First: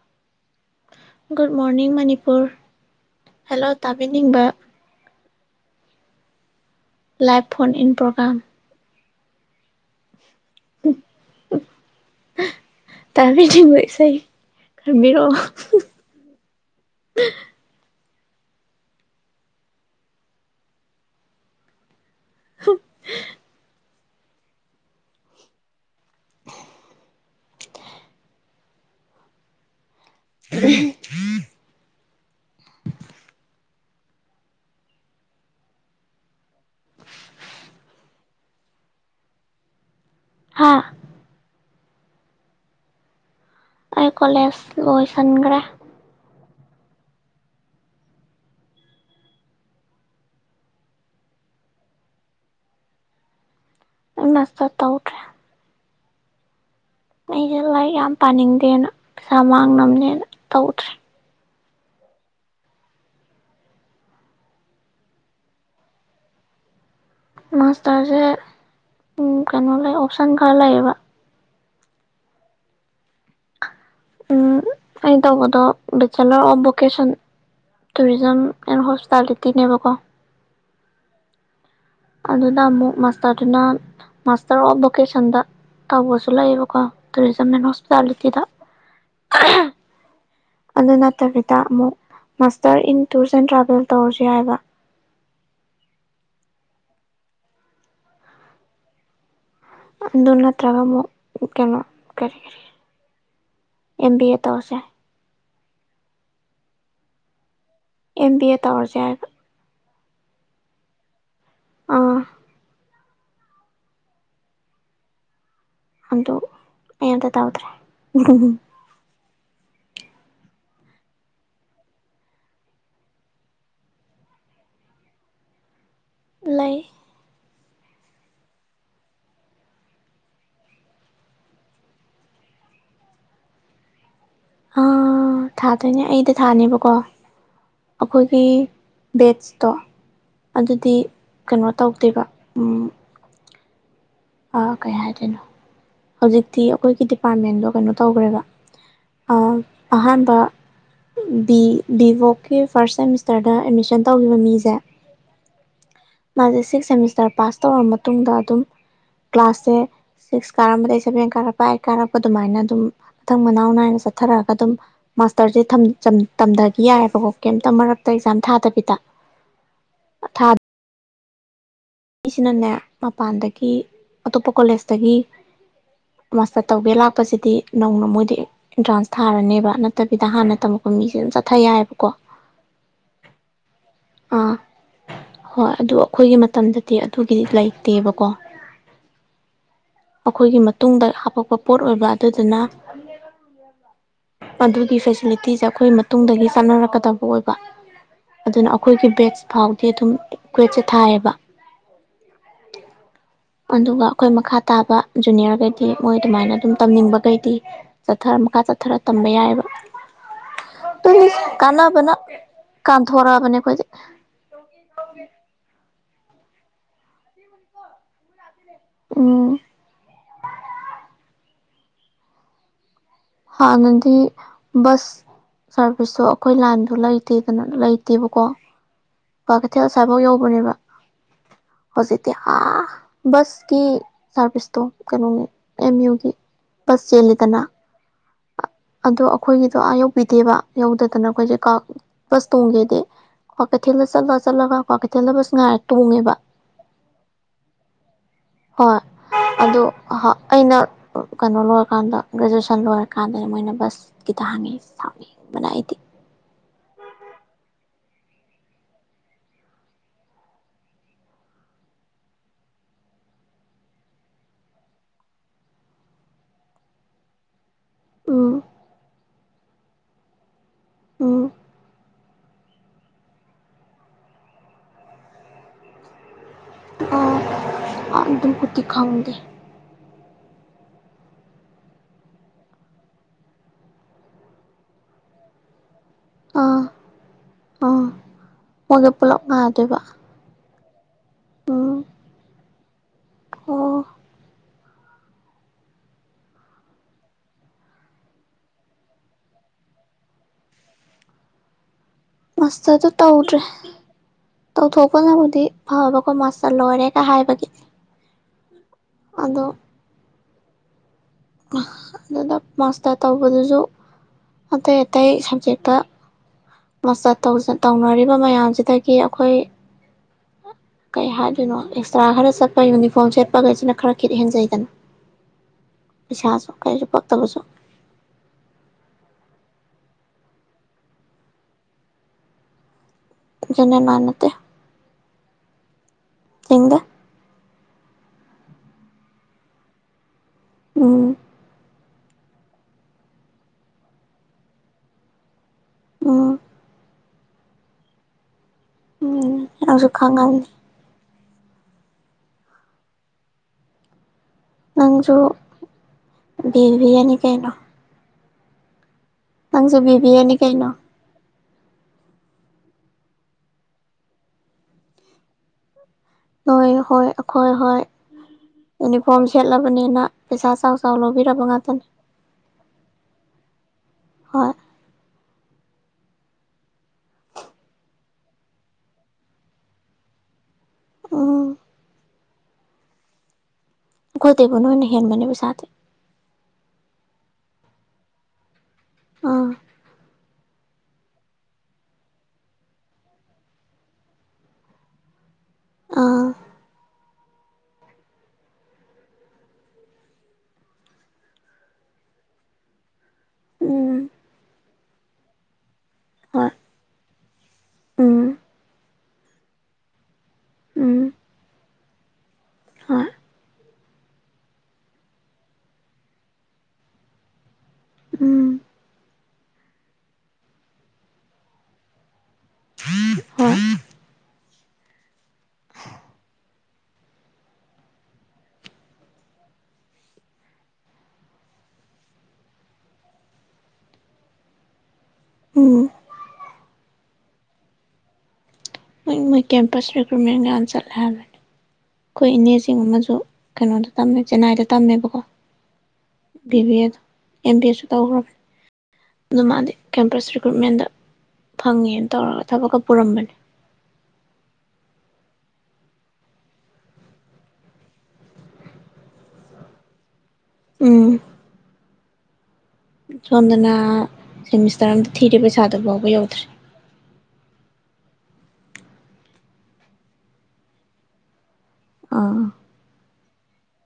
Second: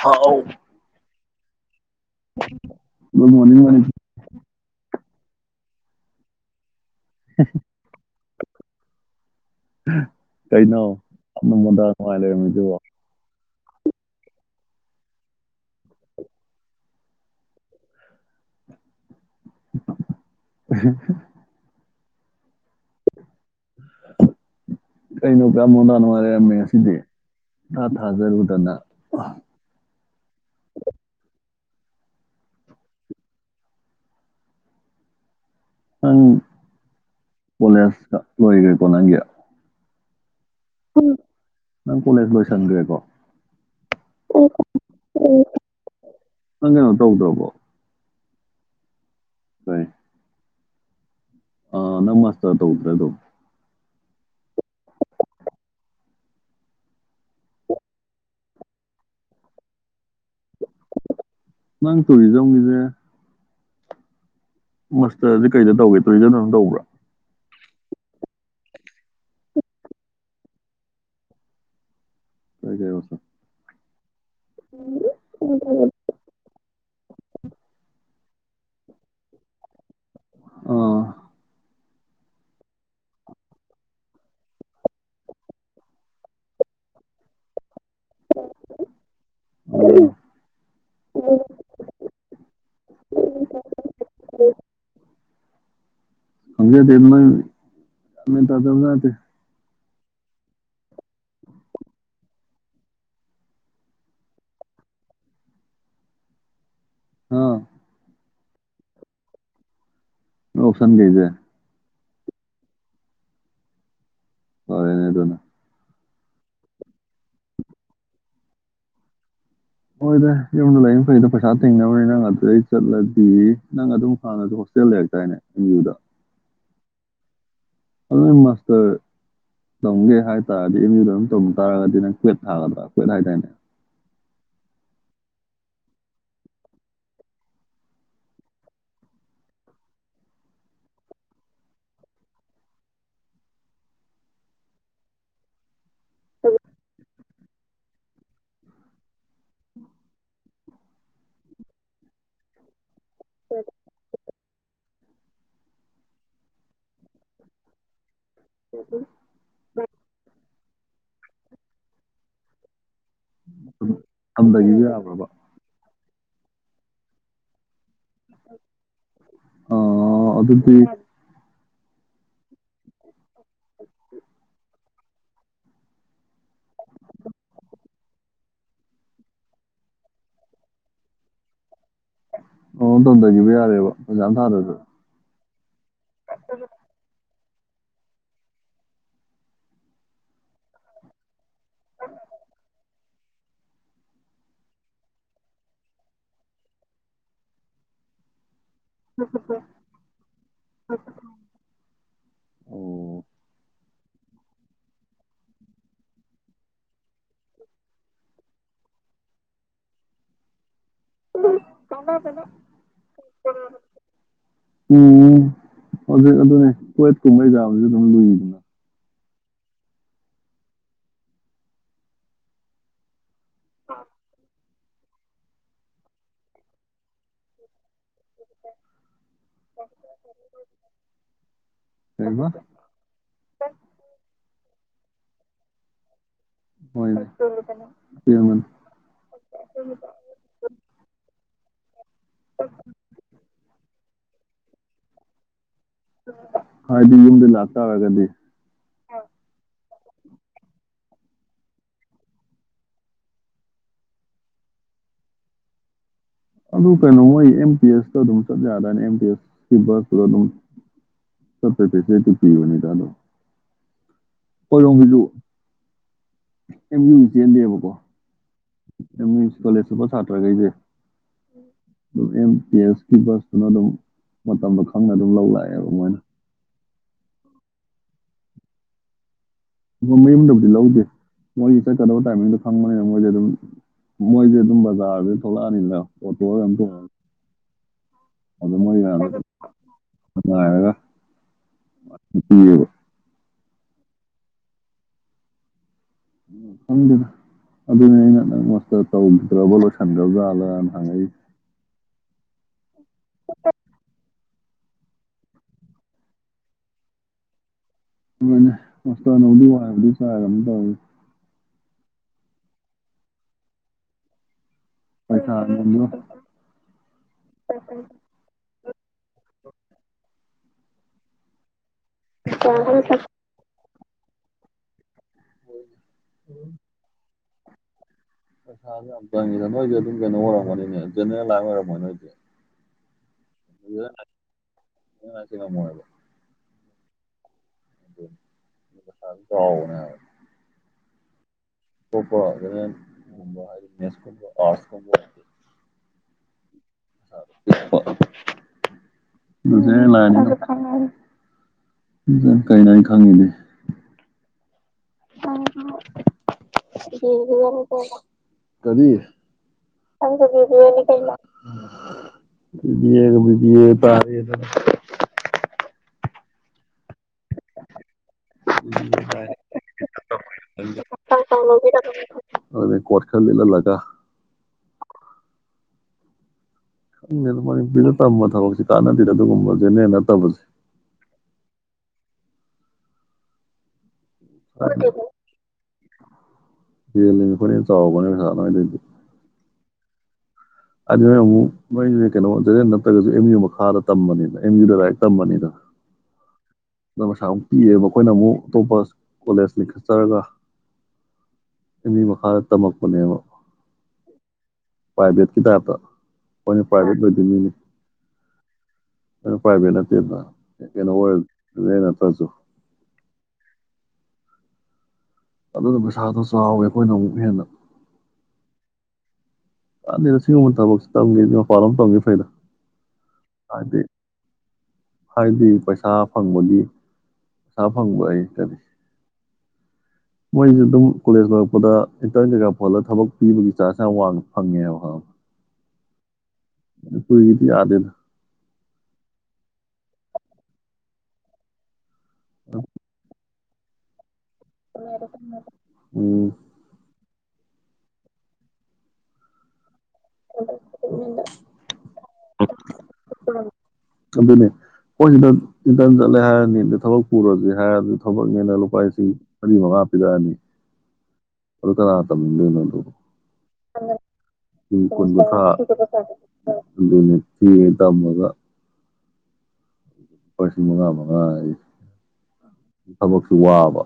ꯍꯥꯎ ꯨꯠ morning Manipur good morning hello ꯃꯅꯤ ꯇꯥꯕꯤꯅꯤꯡꯕ ꯂꯥꯏꯚ ꯐꯣꯟ ꯏꯟ ꯄ꯭ꯔꯣꯒ꯭ꯔꯝ ꯎꯝ ꯀꯩꯅꯣ ꯑ ꯃꯗ ꯅꯨꯡꯉꯥꯏ ꯂꯩꯔꯝꯃꯤꯗꯨꯕꯣ ꯊꯕ ꯏꯁꯩ ꯈꯔꯕꯤꯔꯛꯑꯣ [unintelligible] [unintelligible] ꯀꯩꯅꯣ ꯀꯃꯣꯗꯥ ꯅꯨꯡꯉ ꯂꯩꯔꯝꯃꯦ ꯑꯁꯤꯗꯤ ꯊꯥ ꯊꯥꯖꯔꯨꯗꯅ ꯎꯝ ꯅꯪ ꯀꯣꯂꯦꯁ ꯂꯣꯏꯒꯀꯣ ꯅꯪꯒꯤ ꯍꯥꯥ ꯅꯪ ꯀꯣꯂꯦꯖ ꯂꯣꯏꯁꯟꯈ꯭ꯔꯦꯀꯣ ꯑꯩ ꯀꯣꯂꯦꯖ ꯂꯣꯏꯁꯤꯟꯈ꯭ꯔꯦ ꯅꯪ ꯀꯩꯅꯣ ꯇꯧꯗ꯭ꯔꯕꯣ ꯍꯣꯏ ꯑꯥ ꯅꯪ ꯃꯥꯁꯇꯔ ꯇꯧꯗ꯭ꯔꯦ ꯑꯗꯨꯝ ꯁ ꯇꯥꯎꯠ꯭ꯔꯦ ꯑꯩꯁꯦ ꯂꯥꯏꯔꯤꯛ ꯌꯥꯝ ꯄꯥꯅꯤꯡꯗꯦꯅ ꯄꯩꯁꯥ ꯃꯥꯡꯅꯕꯅꯦꯅ ꯇꯧꯗ꯭ꯔꯦ ꯅꯪ ꯇꯧꯔꯤ ꯆꯧꯒꯤꯁꯦ ꯃꯁꯇꯔꯗꯤ ꯀꯩꯗ ꯇꯧꯒꯦ ꯇꯨꯔꯤꯗꯟ ꯑꯗꯨꯝ ꯇꯧꯕ꯭ꯔꯥ ꯃꯥꯁꯇꯔꯁꯦ ꯀꯩꯅꯣ ꯂꯩ ꯑꯣꯞꯁꯟ ꯈꯔ ꯂꯩꯌꯦꯕ ꯀꯥꯏ ꯀ ꯋꯥꯁ ꯎꯝ ꯑꯩ ꯇꯧꯕꯗꯣ ꯕꯂꯕꯀꯦꯁꯟ ꯇꯔꯤꯁ ꯝ ꯑꯦ ꯍꯣꯁꯇꯥꯇꯅꯦꯕꯀꯣ ꯑ ꯑꯗꯨꯅ ꯑꯃꯨꯛ ꯃꯥꯁꯇꯔꯗꯨꯅ ꯃꯥꯁꯇꯔ ꯑꯣꯐ ꯚꯣꯀꯦꯁꯟꯗ ꯇꯧꯕꯁꯨ ꯂꯩꯌꯦꯕꯀꯣ ꯇꯨꯔꯤꯖꯝ ꯑꯦꯟ ꯍꯣꯁ ꯆꯂꯦꯇꯗ ꯑꯗꯨ ꯅꯠꯇꯕꯤꯗ ꯑꯃꯨꯛ master in touch and travels ꯇꯧꯔꯁꯤ ꯍꯥꯏꯕ ꯍꯪꯒꯦ ꯇꯅ ꯇꯗꯒ ꯑꯗꯨ ꯅꯠꯇ꯭ꯔꯒ ꯑꯃꯨꯛ ꯀꯩꯅꯣ ꯀꯔꯤ ꯀꯔꯤ ꯑꯦꯝ ꯕꯤ ꯑꯦ ꯇꯧꯁꯦ ꯑꯝ ꯑꯦꯝ ꯕꯤ ꯑꯦ ꯇꯧꯔꯁꯦ ꯑꯣꯁꯟ ꯀꯩꯁꯦ ꯑꯥ ꯍꯅꯦ ꯑꯗꯨꯅ ꯑꯗꯨꯣ ꯌꯦ ꯇ ꯇꯥꯎꯗ꯭ꯔꯦ ꯎ ꯍꯣꯏꯗ ꯌꯨꯝꯗ ꯂꯥꯏꯌꯦꯡ ꯐꯩꯗ ꯄꯩꯁꯥ ꯊꯦꯡꯅꯕꯅꯤ ꯅꯪ ꯑꯗꯨꯗꯩ ꯆꯠꯂꯗꯤ ꯅꯪ ꯑꯗꯨꯝ ꯍꯥꯟꯅꯁꯨ ꯍꯣꯁꯇꯦꯜ ꯂꯩꯔꯛꯇꯔꯅꯦ ꯑꯦꯝ ꯌꯨꯗ ꯂꯩ ꯑꯗꯨ ꯅ ꯃꯥꯁꯇꯔ ꯇꯝꯒꯦ ꯍꯥꯏ ꯇꯥꯔꯗꯤ ꯑꯦꯝ ꯌꯨꯗ ꯑꯗꯨꯝ ꯇꯧ ꯇꯥꯔꯒꯗꯤ ꯅꯪ ꯀ꯭ꯋꯦꯠ ꯍꯥꯏꯒꯗ꯭ꯔꯥ ꯀ꯭ꯋꯦꯠ ꯍꯥꯏꯇꯥꯅꯦ ꯊꯥꯗꯣꯏꯅꯦ ꯑꯩꯗ ꯊꯥꯅꯦꯕꯀꯣ ꯑꯩꯈꯣꯏꯒꯤ ꯕꯦꯠꯁꯇꯣ ꯑꯗꯨꯗꯤ ꯀꯩꯅꯣ ꯇꯧꯗꯦꯕ ꯑꯥ ꯀꯩ ꯍꯥꯏꯗꯦꯅ ꯍꯧꯖꯤꯛꯇꯤ ꯑꯩꯈꯣꯏꯒꯤ ꯗꯤꯄꯥꯔꯠꯃꯦꯟꯗꯣ ꯀꯩꯅꯣ ꯇꯧꯈ꯭ꯔꯦꯕ ꯑꯍꯥꯟꯕ ꯕꯤ ꯕꯤꯕꯣꯛꯀꯤ ꯐꯥꯔꯁ ꯁꯦꯃꯤꯁꯇꯔꯗ ꯑꯦꯗꯃꯤꯁꯟ ꯇꯧꯈꯤꯕ ꯃꯤꯁꯦ ꯃꯥꯁꯦ ꯁꯤꯛꯁ ꯁꯦꯃꯤꯁꯇꯔ ꯄꯥꯁ ꯇꯧ ꯃꯇꯨꯡ ꯃꯇꯨꯡꯗ ꯑꯗꯨꯝ ꯀ꯭ꯂꯥꯁꯁꯦ ꯁꯤꯛꯁ ꯀꯥꯔꯝꯕꯗꯒꯤ ꯑꯩ ꯁꯕꯦꯟ ꯀꯥꯔꯛꯄ ꯑꯥꯏꯠ ꯀꯥꯔꯛꯄ ꯑꯗꯨꯃꯥꯏꯅ ꯑꯗꯨꯝ ꯃꯊꯪ ꯃꯅꯥꯎ ꯅꯥꯏꯅ ꯆꯠꯊꯔꯛꯑꯒ ꯑꯗꯨꯝ ꯇꯝꯗꯒꯤꯕ ꯌꯥꯕ꯭ꯔꯕ ꯃꯥꯁꯇꯔꯁꯦ ꯇꯝꯊꯈꯤ ꯌꯥꯏꯑꯕꯀꯣ ꯀꯩꯝꯇ ꯃꯔꯛ ꯑ ꯑꯦꯛꯖꯥꯝ ꯊꯥꯗꯕꯤꯗ ꯑꯥ ꯊꯥ ꯑꯗꯨꯗꯤ ꯁꯅꯅꯦꯦ ꯃꯄꯥꯟꯗꯒꯤ ꯑꯇꯣꯞꯄ ꯀꯣꯂꯦꯖ ꯑꯗꯒꯤ ꯃꯥꯁꯇꯔ ꯇꯧꯒꯦ ꯂꯥꯛꯄꯁꯤꯗꯤ ꯅꯧꯅ ꯃꯣꯏꯗꯤ ꯑꯦꯟꯇ꯭ꯔꯥꯟꯁ ꯊꯥꯔꯅꯦꯕ ꯅꯠꯇꯕꯤꯗ ꯍꯥꯟꯅ ꯇꯝꯃꯛꯄ ꯃꯤꯁꯦ ꯑꯗꯨꯝ ꯆꯠꯊ ꯌꯥꯏꯑꯕ ꯑꯣ ꯇꯣꯟꯊꯈꯤꯕ ꯌꯥꯔꯦꯕ ꯐꯖꯥꯅ ꯑꯥ ꯊꯥꯔꯁꯨ ꯍꯣꯏ ꯑꯗꯨꯗ ꯑꯩꯈꯣꯏꯒꯤ ꯃꯇꯝꯗ ꯂꯩꯇꯦꯕꯀꯣ ꯑꯩꯈꯣꯏꯒꯤ ꯃꯇꯨꯡꯗ ꯍꯥꯄꯛꯄ ꯄꯣꯠ ꯑꯣꯏꯕ ꯑꯗꯨꯗꯨꯅ ꯑꯗꯨꯒꯤ ꯐꯦꯁꯤꯂꯤꯇꯤꯁꯦ ꯑꯩꯈꯣꯏ ꯃꯇꯨꯡ ꯆꯥꯅꯔꯛꯀꯗꯕ ꯑꯣꯏꯕ ꯑꯗꯨ ꯑꯩꯈꯣꯏꯒꯤ ꯕꯦꯠꯁ ꯐꯥꯎꯗꯤ ꯑꯗꯨꯝ ꯏꯀ꯭ꯋꯦꯠꯁꯦ ꯊꯥꯏꯌꯦꯕ ꯑꯣ ꯑꯗꯨꯒ ꯑꯩꯈꯣꯏ ꯃꯈꯥ ꯇꯥꯕ ꯖꯨꯅꯤꯌꯔꯈꯩꯗꯤ ꯃꯣꯏ ꯑꯗꯨꯃꯥꯏꯅ ꯑꯗꯨꯝ ꯇꯝꯅꯤꯡꯕꯈꯩꯗꯤ ꯆꯠꯊꯔ ꯃꯈꯥ ꯆꯠꯊꯔ ꯇꯝꯕ ꯌꯥꯏꯑꯕ ꯀꯥꯟꯅꯕꯅ ꯀꯥꯟꯊꯣꯔꯛꯑꯕꯅꯦ ꯑꯩꯈꯣꯏꯁꯦ ꯎꯝ ꯍꯧꯖꯤꯛ ꯑꯗꯨꯅꯦ ꯀꯠ ꯀꯨꯝꯕꯩ ꯆꯥꯕꯁꯨ ꯑꯗꯨꯝ ꯂꯨꯏꯗꯅ ꯎꯝ ꯍꯅꯗꯤ ꯕꯁ ꯁꯥꯔꯚꯤꯁꯇꯣ ꯑꯩꯈꯣꯏ ꯂꯥꯏꯟꯗꯣ ꯂꯩꯇꯦꯗꯅ ꯂꯩꯇꯦꯕꯀꯣ ꯀ꯭ꯄꯥ ꯀꯩꯊꯦꯜ ꯑꯁꯥꯏꯐꯧ ꯌꯧꯕꯅꯦꯕ ꯍꯖꯤꯇ ꯀꯩꯕ ꯑ ꯁꯀꯤ ꯁꯥꯔꯚꯤꯁꯇꯣ ꯀꯩꯅꯣꯅꯤ ꯑꯦꯝ ꯌꯨꯒꯤ ꯕꯁ [unintelligible] ꯆꯦꯜꯂꯤꯗꯅ ꯀꯟ ꯑꯗꯣ ꯑꯩꯈꯣꯏꯒꯤꯗꯣ ꯑꯥ ꯌꯧꯕꯤꯗꯦꯕ ꯌꯧꯗꯗꯅ ꯑꯩꯈꯣꯏꯁꯦ ꯀꯥ ꯄꯁ ꯇꯣꯡꯒꯦꯗ ꯑꯣ ꯀ ꯊꯤ ꯂ ꯆꯠꯂꯒ ꯆꯂꯒ ꯀꯣ ꯀꯩꯣꯕꯁꯅꯉꯔ ꯇꯣꯡꯉꯦꯕ ꯍꯥꯏꯗꯤ ꯌꯨꯝꯗꯩ ꯂꯥꯛ ꯇꯥꯔꯒꯗꯤ ꯍꯣꯏ ꯑ ꯑꯩꯅ ꯀꯩꯅꯣ ꯂꯣꯏꯔꯀꯥꯟꯗ ꯒ꯭ꯔꯦꯖꯨꯑꯦꯁꯟ ꯂꯣꯏꯔꯀꯥꯟꯗ ꯑꯗꯨꯅ ꯃꯣꯏꯅ ꯕꯁꯀꯤꯈꯤꯇ ꯍꯥꯡꯉꯤ ꯁꯥꯎꯉ ꯃꯅ ꯑꯩꯗꯤ ꯑꯗꯨ ꯀꯩꯅꯅ ꯑꯣꯏꯣꯏ ꯑꯦꯦꯝ ꯄ ꯑꯦꯁ ꯗꯥꯅꯦꯅꯤꯗꯣ ꯀꯣꯏꯔꯣꯝꯁꯤꯁꯨ ꯑꯦꯝ ꯌ ꯆꯦꯟꯗꯦꯕꯀꯣ ꯎꯝ ꯑꯗꯨꯃꯦ ꯀꯣꯂꯦꯖꯁꯨꯄ ꯁꯥꯇ꯭ꯔꯒꯩꯁꯦ ꯎꯝ ꯑꯗꯨꯝ ꯑꯦꯝ ꯄꯤ ꯑꯦꯁꯀꯤ ꯕꯁꯇꯨꯅ ꯑꯗꯨꯝ ꯃꯇꯝꯗ ꯈꯪꯅ ꯑꯗꯨꯝ ꯂꯧ ꯂꯥꯛꯑꯦꯕ ꯃꯣꯏꯅ ꯑ ꯑꯗꯨ ꯑꯗꯨꯝ ꯈꯨꯨꯔꯇꯤ ꯈꯥꯎꯅꯤꯡꯗ ꯃꯌꯨꯝꯗꯕꯨꯗꯤ ꯂꯧꯗꯦ ꯃꯣꯏꯒꯤ ꯆꯠꯀꯗꯕ ꯇꯥꯏꯃꯤꯡꯗꯣ ꯐꯪꯕꯅꯤꯅ ꯃꯣꯏꯁꯦ ꯑꯗꯨꯝ ꯃꯣꯏꯁꯦ ꯑꯗꯨꯝ ꯕꯖꯥꯔꯗ ꯊꯣꯛꯂꯛꯑꯅꯤꯅ ꯍ ꯑꯥ ꯑꯥ ꯃꯣꯏꯒ ꯑꯗꯨꯗ ꯄꯨꯂꯞ ꯉꯥꯏꯗꯣꯏꯕ ꯃꯔꯤꯒ ꯎꯝ [unintelligible] ꯑꯣ ꯎ ꯈꯪꯗꯦꯗ ꯑꯗꯨꯅꯤ ꯑꯩꯅ ꯅꯪ ꯃꯣꯁꯇ ꯇꯧꯈꯤꯗ꯭ꯔꯕ ꯂꯣꯏꯁꯤꯟꯒ꯭ꯔꯕꯖꯥꯜꯂꯅ ꯍꯪꯉꯛꯏꯁꯦ ꯃꯁꯇꯗ ꯇꯧꯗ꯭ꯔꯦ ꯇꯧꯊꯣꯛꯄꯅꯕꯨꯗꯤ ꯐꯕꯈꯣꯏ ꯃꯥꯁꯇꯔ ꯂꯣꯏꯔꯦꯒ ꯍꯥꯏꯕꯒꯤ ꯑꯗꯨꯅꯦ ꯑꯗꯣ ꯍꯁꯗꯤ ꯋꯥꯔꯗꯤ ꯁꯥꯔꯕꯝ ꯍ ꯑꯗꯨꯗ ꯃꯥꯁꯇ ꯇꯧꯕꯗꯨꯁꯨ ꯑꯇꯩ ꯑꯇꯩ ꯁꯕꯖꯦꯦꯛꯛꯇ ꯄꯩꯁꯥꯅꯦꯕ ꯃꯁ ꯄꯩꯁꯥꯁꯨ ꯇꯧꯅꯔꯤꯕ ꯃꯌꯥꯝꯁꯤꯗꯒꯤ ꯑꯩꯈꯣꯏ ꯀꯩ ꯍꯥꯏꯗꯨꯅꯣ ꯆꯥ ꯈꯔ ꯆꯠꯄ ꯌꯨꯅꯤꯐꯣꯔꯝ ꯁꯦꯠꯄꯈꯩꯁꯤꯅ ꯈꯔ ꯈꯦꯠꯍꯦꯟꯖꯩꯒꯅ ꯄꯁ ꯁ ꯀ ꯄ ꯇꯁꯨꯣ ꯄꯁꯥ ꯌꯥꯝ ꯆꯪꯉꯤꯗ ꯅꯣꯏꯁꯦ ꯑꯗꯨꯝ ꯀꯩꯅꯣ ꯑꯣꯏꯔꯝꯃꯅꯤꯅꯦ ꯖꯦꯅꯦꯔꯦꯜ ꯂꯥꯏ ꯑꯣꯏꯔꯝꯃ ꯅꯣꯏꯁꯦ ꯅ ꯃꯅꯠꯇ ꯉꯁꯤ ꯃꯣꯦꯕ ꯍꯗ ꯅꯦ ꯎꯝ ꯄꯄ ꯑꯗꯨꯨꯝ ꯀꯨꯝꯕꯔꯁ ꯀꯕ ꯑꯣ ꯎꯝ [unintelligible] ꯁ ꯅꯪꯁꯨ ꯂꯅꯤ ꯈꯪꯉꯝꯅꯤ ꯀꯩꯅꯣ ꯑꯩ ꯈꯪꯉꯤꯗꯤ ꯅꯪꯁꯨ ꯕꯤ ꯕꯤ ꯑꯦꯅꯤ ꯀꯩꯅꯣ [unintelligible] ꯀꯔꯤ ꯅꯪꯁꯨ ꯄꯕꯤꯕꯤꯔꯅꯤ ꯀꯩꯅꯣ ꯕꯤꯕꯤ ꯑꯦꯒꯕꯤꯕꯤ ꯑꯦ ꯇꯥꯔꯗꯅ ꯍꯣꯏ ꯍꯣꯏ ꯍꯣꯏ ꯍꯣꯏ ꯌꯨꯅꯤꯐꯣꯔꯝ ꯁꯦꯠꯂꯕꯅꯤꯅ ꯄꯩꯁꯥ ꯆꯥꯎ ꯆꯥꯎ ꯂꯧꯕꯤꯔꯕ ꯉꯥꯛꯇꯅꯤ ꯑꯗꯨꯗꯩ ꯀꯣꯠ ꯈꯔ ꯂꯤꯠꯍꯜꯂꯒ ꯍꯣꯏ ꯈꯪꯉꯦ ꯑꯗꯨ ꯃ ꯅꯨꯄꯤꯅ ꯇꯝꯕ ꯊꯕꯛꯁ ꯀꯥꯟꯅꯕꯤꯗ ꯑꯗꯨꯒꯨꯝꯕꯁꯦꯅꯦ ꯅꯠꯇꯕꯁꯦ ꯎꯝ ꯀꯣꯗꯦꯕꯨ ꯅꯣꯏꯅ ꯍꯥꯏꯗꯤ ꯍꯦꯟꯕꯅꯦꯕꯩꯁꯥꯗꯦ ꯌꯦꯦꯜꯂꯤꯕ ꯑꯩꯈꯣꯏꯅ ꯆꯥꯎꯕꯅꯦꯁꯥ ꯅꯣꯏꯗꯗꯤ ꯑꯥ ꯑꯗꯨ ꯅꯣꯏ ꯑꯃꯨꯛ ꯃꯣꯏꯁ ꯀꯩꯅꯣ ꯖꯦꯟ ꯅꯠꯇ꯭ꯔꯒꯁꯨ ꯑꯦꯝ ꯌꯨ ꯃꯈꯥꯗ ꯇꯝꯕꯅꯤꯅ ꯑꯦꯝ ꯌꯨꯗ ꯂꯥꯏꯔꯤꯛ ꯇꯝꯕꯅꯤꯅ ꯑꯥ ꯅ ꯄꯩꯁꯥ ꯑꯃꯨꯛ ꯄꯤꯌꯦꯦꯕ ꯃꯈꯈꯣꯏꯅ ꯑꯃꯨꯛ ꯑꯇꯣꯞꯄ ꯀꯣꯂꯦꯖ ꯂꯤꯡꯈꯠꯆꯔꯒ ꯃꯤ ꯃꯈꯥꯗ ꯇꯝꯃꯛꯄꯅꯦꯕ ꯎꯝ ꯄ꯭ꯔꯥꯏꯚꯦꯠꯀꯤ ꯇꯥꯏꯞꯇ ꯍꯣꯏ ꯑꯩꯈꯣꯏꯅ ꯄ꯭ꯔꯥꯏꯚꯦꯠ ꯑꯣꯏꯗꯣꯏ ꯃꯤꯅꯤ ꯎꯝ ꯑꯩꯅ ꯄ꯭ꯔꯥꯏꯚꯦꯠ ꯅꯠꯇꯦꯗꯅ ꯀꯩꯅꯣ ꯎꯝ ꯑꯣꯏꯔꯗꯤ ꯦ ꯅꯠꯇꯁꯨꯨ ꯍꯣꯏ ꯑꯗꯨꯅ ꯄꯩꯁꯥꯗꯣ ꯆꯥꯎꯋꯦ ꯑꯩꯈꯣꯏꯅ ꯑꯃꯨꯛ ꯍꯦꯟꯅ ꯎꯝ ꯁꯤꯒꯨꯝꯕ ꯊꯕꯛꯁꯤ ꯇꯝꯒꯦꯗꯤ ꯃꯄꯥꯟꯣꯝ ꯇꯝꯒꯦ ꯐꯩꯗ ꯍꯣꯏ ꯍꯥꯏꯗꯤ ꯍꯥꯏꯗꯤ ꯄꯩꯁꯥ ꯐꯪꯕꯒꯤ ꯄꯩꯁꯥ ꯐꯪꯕ ꯑꯩ ꯀꯔꯤ ꯃꯣꯏꯁꯨꯦ ꯑꯗꯨꯝ ꯀꯣꯂꯦꯖ ꯂꯣꯏꯔꯛꯄꯗ ꯏꯟꯇꯔꯟ ꯀꯩꯀꯥ ꯐꯣꯍꯜꯂꯒ ꯊꯕꯛ ꯄꯤꯕꯒꯤ ꯆꯥꯟꯁ ꯌꯥꯝ ꯋꯥꯡꯅ ꯐꯪꯉꯦꯕ ꯎꯝ ꯀꯣꯏꯒꯤꯗꯤ ꯌꯥꯗꯅ ꯃꯣꯏ ꯃꯣꯏ ꯀꯦꯝꯄꯁ ꯔꯤꯀ꯭ꯔꯨꯠꯃꯦꯟ ꯉ ꯆꯠꯂꯦ ꯍꯥꯏꯕꯅꯤ ꯑꯩꯈꯣꯏ ꯏꯅꯦꯁꯤꯡ ꯑꯃꯁꯨ ꯀꯩꯅꯣꯗ ꯇꯝꯃꯦ ꯆꯦꯟꯅꯥꯏꯗ ꯇꯝꯃꯦꯕꯀꯣ ꯎꯝ ꯕꯤꯕꯤꯗꯣ ꯑꯦꯝ ꯕꯤ ꯑꯦꯁꯨ ꯇꯧꯈ꯭ꯔꯕꯅꯤ ꯑꯗꯨ ꯃꯥꯗꯤ ꯀꯦꯝꯄꯁ ꯔꯤꯀ꯭ꯔꯨꯏꯠꯃꯦꯟꯗ ꯐꯪꯉꯦꯅ ꯇꯧꯔꯒ ꯊ ꯄꯨꯔꯝꯕꯅꯤ ꯑꯗꯨꯅꯦ ꯑꯩꯈꯣꯏ ꯁꯤꯗ ꯏꯇꯔꯟ ꯆꯠꯂꯦ ꯍꯥꯏꯔꯅꯤ ꯑꯗ ꯊꯕꯛ ꯄꯨꯔꯁꯦ ꯍꯥꯏꯔꯗꯤ ꯊꯕꯛꯅꯦꯅ ꯂꯨꯄꯥ ꯂꯤꯁꯤꯡ ꯃꯔꯤ ꯃꯉꯥ ꯄꯤꯔꯛꯑꯅꯤ ꯎꯝ ꯔꯥꯃꯤꯅꯤ ꯁꯣꯝꯗꯅ ꯀꯨꯟ ꯁꯦꯃꯤꯁꯇꯔ ꯑꯝꯗ ꯊꯤꯔ ꯀꯨꯟꯊ꯭ꯔꯥ ꯄꯩꯁꯥꯗꯨ ꯐꯥꯎꯕ ꯌꯧꯗ꯭ꯔꯦ ꯎꯝ ꯇꯝꯃꯒ ꯄꯁꯤꯡ ꯃꯉꯥ ꯃꯉꯥ ꯍꯥꯏ ꯑꯥ ꯊꯕꯛꯁꯨ ꯋꯥ ꯋꯥ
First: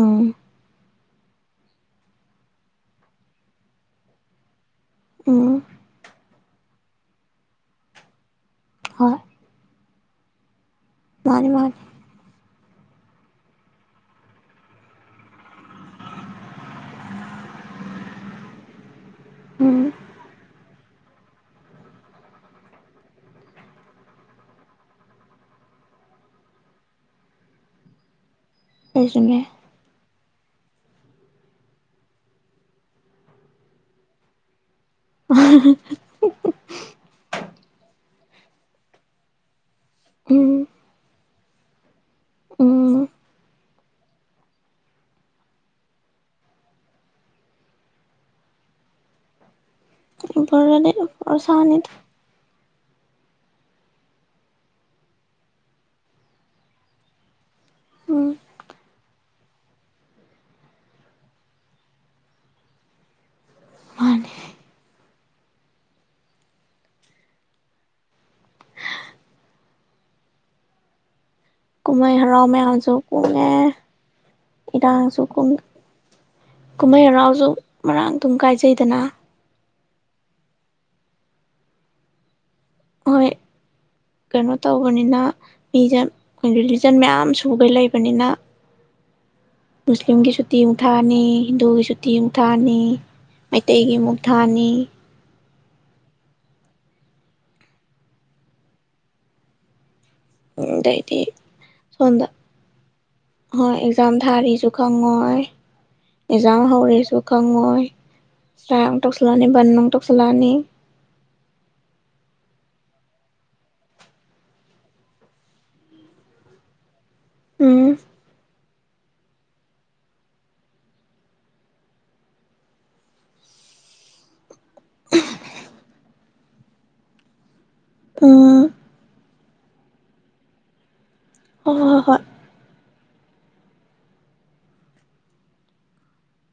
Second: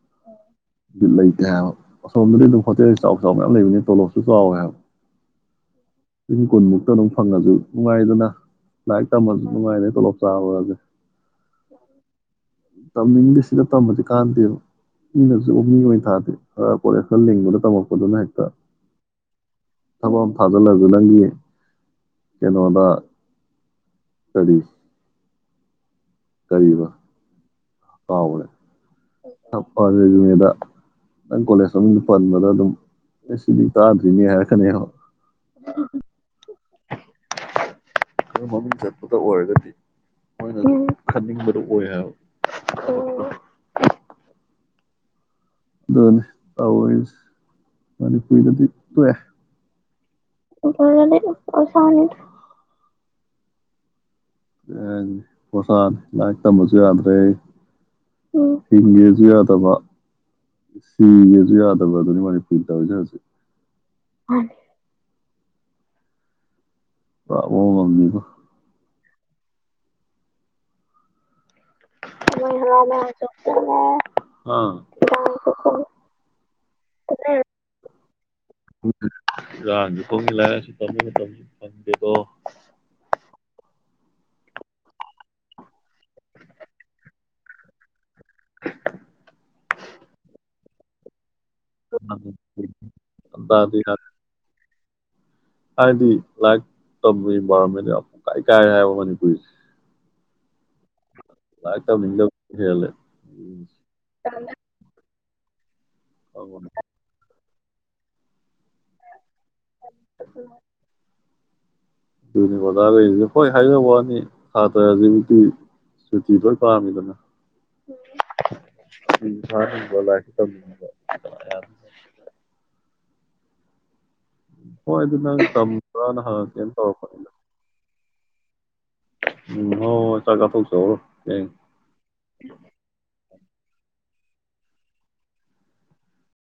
ꯎꯝ ꯂꯩꯇꯦ ꯍꯥꯏꯕ ꯑꯁꯣꯝꯗꯗꯤ ꯑꯗꯨꯝ ꯍꯣꯇꯦꯜ ꯆꯥꯎ-ꯆꯥꯎ ꯃꯌꯥꯝ ꯂꯩꯕꯅꯤ ꯇꯣꯂꯣꯞꯁꯨ ꯆꯥꯎꯋꯦ ꯍꯥꯏꯕ꯫ ꯎꯝ ꯑꯗꯨ ꯀꯣꯟꯃꯨꯛ ꯑꯗꯨꯝ ꯐꯪꯉꯁꯨ ꯅꯨꯡꯉꯥꯏꯗꯅ꯫ ꯂꯥꯏꯔꯤꯛ ꯇꯝꯕꯁꯨ ꯅꯨꯡꯉꯥꯏꯔꯦ꯫ ꯇꫭꯂꫭꯞ ꯆꯥꯕꯒꯁꯦ ꯃꯥꯅꯤ-ꯃꯥꯅꯤ꯫ [inaudible] ꯇꯝꯅꯤꯡꯗꯦ ꯁꯤꯗ ꯇꯝꯝꯕꯗꯤ ꯀꯥꯟꯅꯗꯦꯕ꯫ ꯃꯤꯅꯁꯨ ꯑꯣꯛꯅꯤꯡ ꯑꯣꯏꯅ ꯊꯥꯗꯦ ꯈꯔ ꯀꯣꯂꯦꯁ ꯈꯔ ꯂꯤꯡꯕꯗ ꯇꯝꯃꯛꯄꯗꯨꯅ ꯍꯦꯛꯇ ꯎꯝ ꯊꯕꯛ ꯑꯃ ꯊꯥꯗꯏꯛꯂ ꯗꯨ ꯅꯪꯗꯤ ꯀꯩꯅꫭꯗ ꯀꯔꯤ ꯀꯔꯤꯕ ꯀꯥꯎꯒ꯭ꯔꯦ꯫ ꯑꯩꯁꯨꯅꯦ [unintelligible] [inaudible] ꯅꯪ ꯀꯣꯂꯦꯖ ꯃꯃꯤꯡ ꯄꯟꯕꯗ ꯑꯗꯨꯝ ꯑꯦ ꯁꯤꯗꯤ ꯇꯥꯗ꯭ꯔꯤꯅꯦ ꯍꯥꯏꯔꯛꯀꯅꯤꯌꯦꯕ꯫ [unintelligible] ꯈ ꯃꯃꯤꯡ ꯆꯠꯄꯗ ꯑꯣꯏꯔꯒꯗꯤ ꯎꯝ ꯃꫭꯏꯅ ꯈꯟꯅꯤꯡꯕ ꯗꫭ ꯑꫭꯏ ꯍꯥꯏꯕ ꯎꯝ ꯑꯣ ꯑꯗꯨꯅꯤ ꯇꯧꯔꯤꯁꯤ ꯃꯅꯤꯄꯨꯔꯗꯗꯤ ꯇꫭꯛꯑꯦ꯫ ꯎꯄꯔꯗꯤ ꯎꯄꯔꯁꯥꯅꯤꯗ [unintelligible] [inaudible] [unintelligible] ꯂꯥꯏꯔꯤꯛ ꯇꯝꯕꯁꯨ ꯌꯥꯗ꯭ꯔꯦ꯫ ꯎꯝ ꯍꯤꯡꯒꯦꯁꯨ ꯌꯥ ꯇꯕ ꯁꯤꯒꯦꯁꯨ ꯌꯥꯗꯕ ꯑꯗꯨꯅꯤ ꯃꯅꯤꯄꯨꯔꯅ ꯇꯧꯔꯤꯁꯦ ꯍꯧꯖꯤꯛ꯫ ꯃꯥꯅꯤ [unintelligible] ꯄꯨꯔꯥ ꯃꯑꯣꯡ ꯑꯃꯅꯤꯕꯣ꯫ ꯀꯨꯝꯍꯩ ꯍꯔꯥꯎ ꯃꯌꯥꯝꯁꯨ ꯀꯨꯡꯉꯦ, ꯑꯥ ꯏꯔꯥꯡꯁꯨ ꯀꯨꯡ ꯀꯨꯝꯍꯩ ꯍꯔꯥꯎꯁꯨ ꯏꯔꯥꯡꯁꯨ ꯃꯔꯥꯡ ꯇꯨꯝ ꯀꯥꯏꯖꯩꯗꯅ꯫ [unintelligible] ꯍꯣꯏ ꯀꯩꯅꯣ ꯇꯧꯕꯅꯤꯅ ꯃꯤꯁꯦ ꯑꯩ ꯔꯤꯂꯤꯖꯟ ꯃꯌꯥꯝ ꯁꯨꯒꯩ ꯂꯩꯕꯅꯤꯅ ꯃꯨꯁꯂꯤꯝꯒꯤ ꯁꯨꯨꯇꯤ ꯃꯨꯛ ꯊꯥꯅꯤ ꯍꯤꯟꯗꯨꯒꯤ ꯁꯨꯇꯤ ꯑꯃꯨꯛ ꯊꯥꯅꯤ ꯇꯥꯗꯤ ꯃꯩꯇꯩꯒꯤ ꯑꯃꯨꯛ ꯊꯥꯅꯤ ꯍꯥꯏꯗꯤ ꯂꯥꯏꯔꯤꯛ ꯇꯝꯃꯤꯕꯥ ꯑꯃꯥꯗꯗꯤ ꯀꯥꯏ ꯍꯥꯏꯕ ꯃꯅꯤꯄꯨꯔꯁꯦ꯫ ꯎꯝ ꯗꯩ ꯗꯤ ꯂꯥꯏꯔꯤꯛ ꯁꯣꯝꯗ ꯇꯝꯅꯤꯡꯗꯕ ꯍꯦꯜꯂꯦ ꯍꯣꯏ ꯑꯦꯛꯖꯥꯝ ꯇꯝꯃꯦ ꯊꯥꯔꯤꯁꯨ ꯈꯪꯉꯣꯏ꯫ ꯑꯦꯀꯖꯥꯝ ꯍꯧꯔꯦꯁꯨ ꯀꯪꯉꯣꯏ ꯆ ꯇ ꯕꯥꯟ ꯑꯃꯨꯛ ꯇꯧꯁꯟꯂꯛꯑꯅꯤ ꯑꯣꯖꯒꯩꯁꯨ ꯍꯣꯏꯖꯕꯩ ꯋꯥꯅꯤ ꯁꯇ꯭ꯔ꯭ꯁꯨ ꯁꯨꯇꯤ ꯂꯣꯏ ꯄꯥꯝꯃꯤꯕꯅꯤ ꯎꯝ ꯎꯝ ꯍꯣꯏ ꯑꯗꯨ ꯅꯪ ꯇꯝꯕꯔꯅꯥ ꯍꯪꯉꯛꯀꯦꯅ ꯇꯧꯔꯦꯛꯄꯅꯦ ꯑ ꯎꯝ ꯍꯣꯏ ꯆꯥꯛ ꯆꯥꯊꯣꯛ ꯆꯔꯨꯔꯣ ꯍꯣꯏ ꯍꯣꯏ ꯍꯣꯏ ꯍꯣꯏ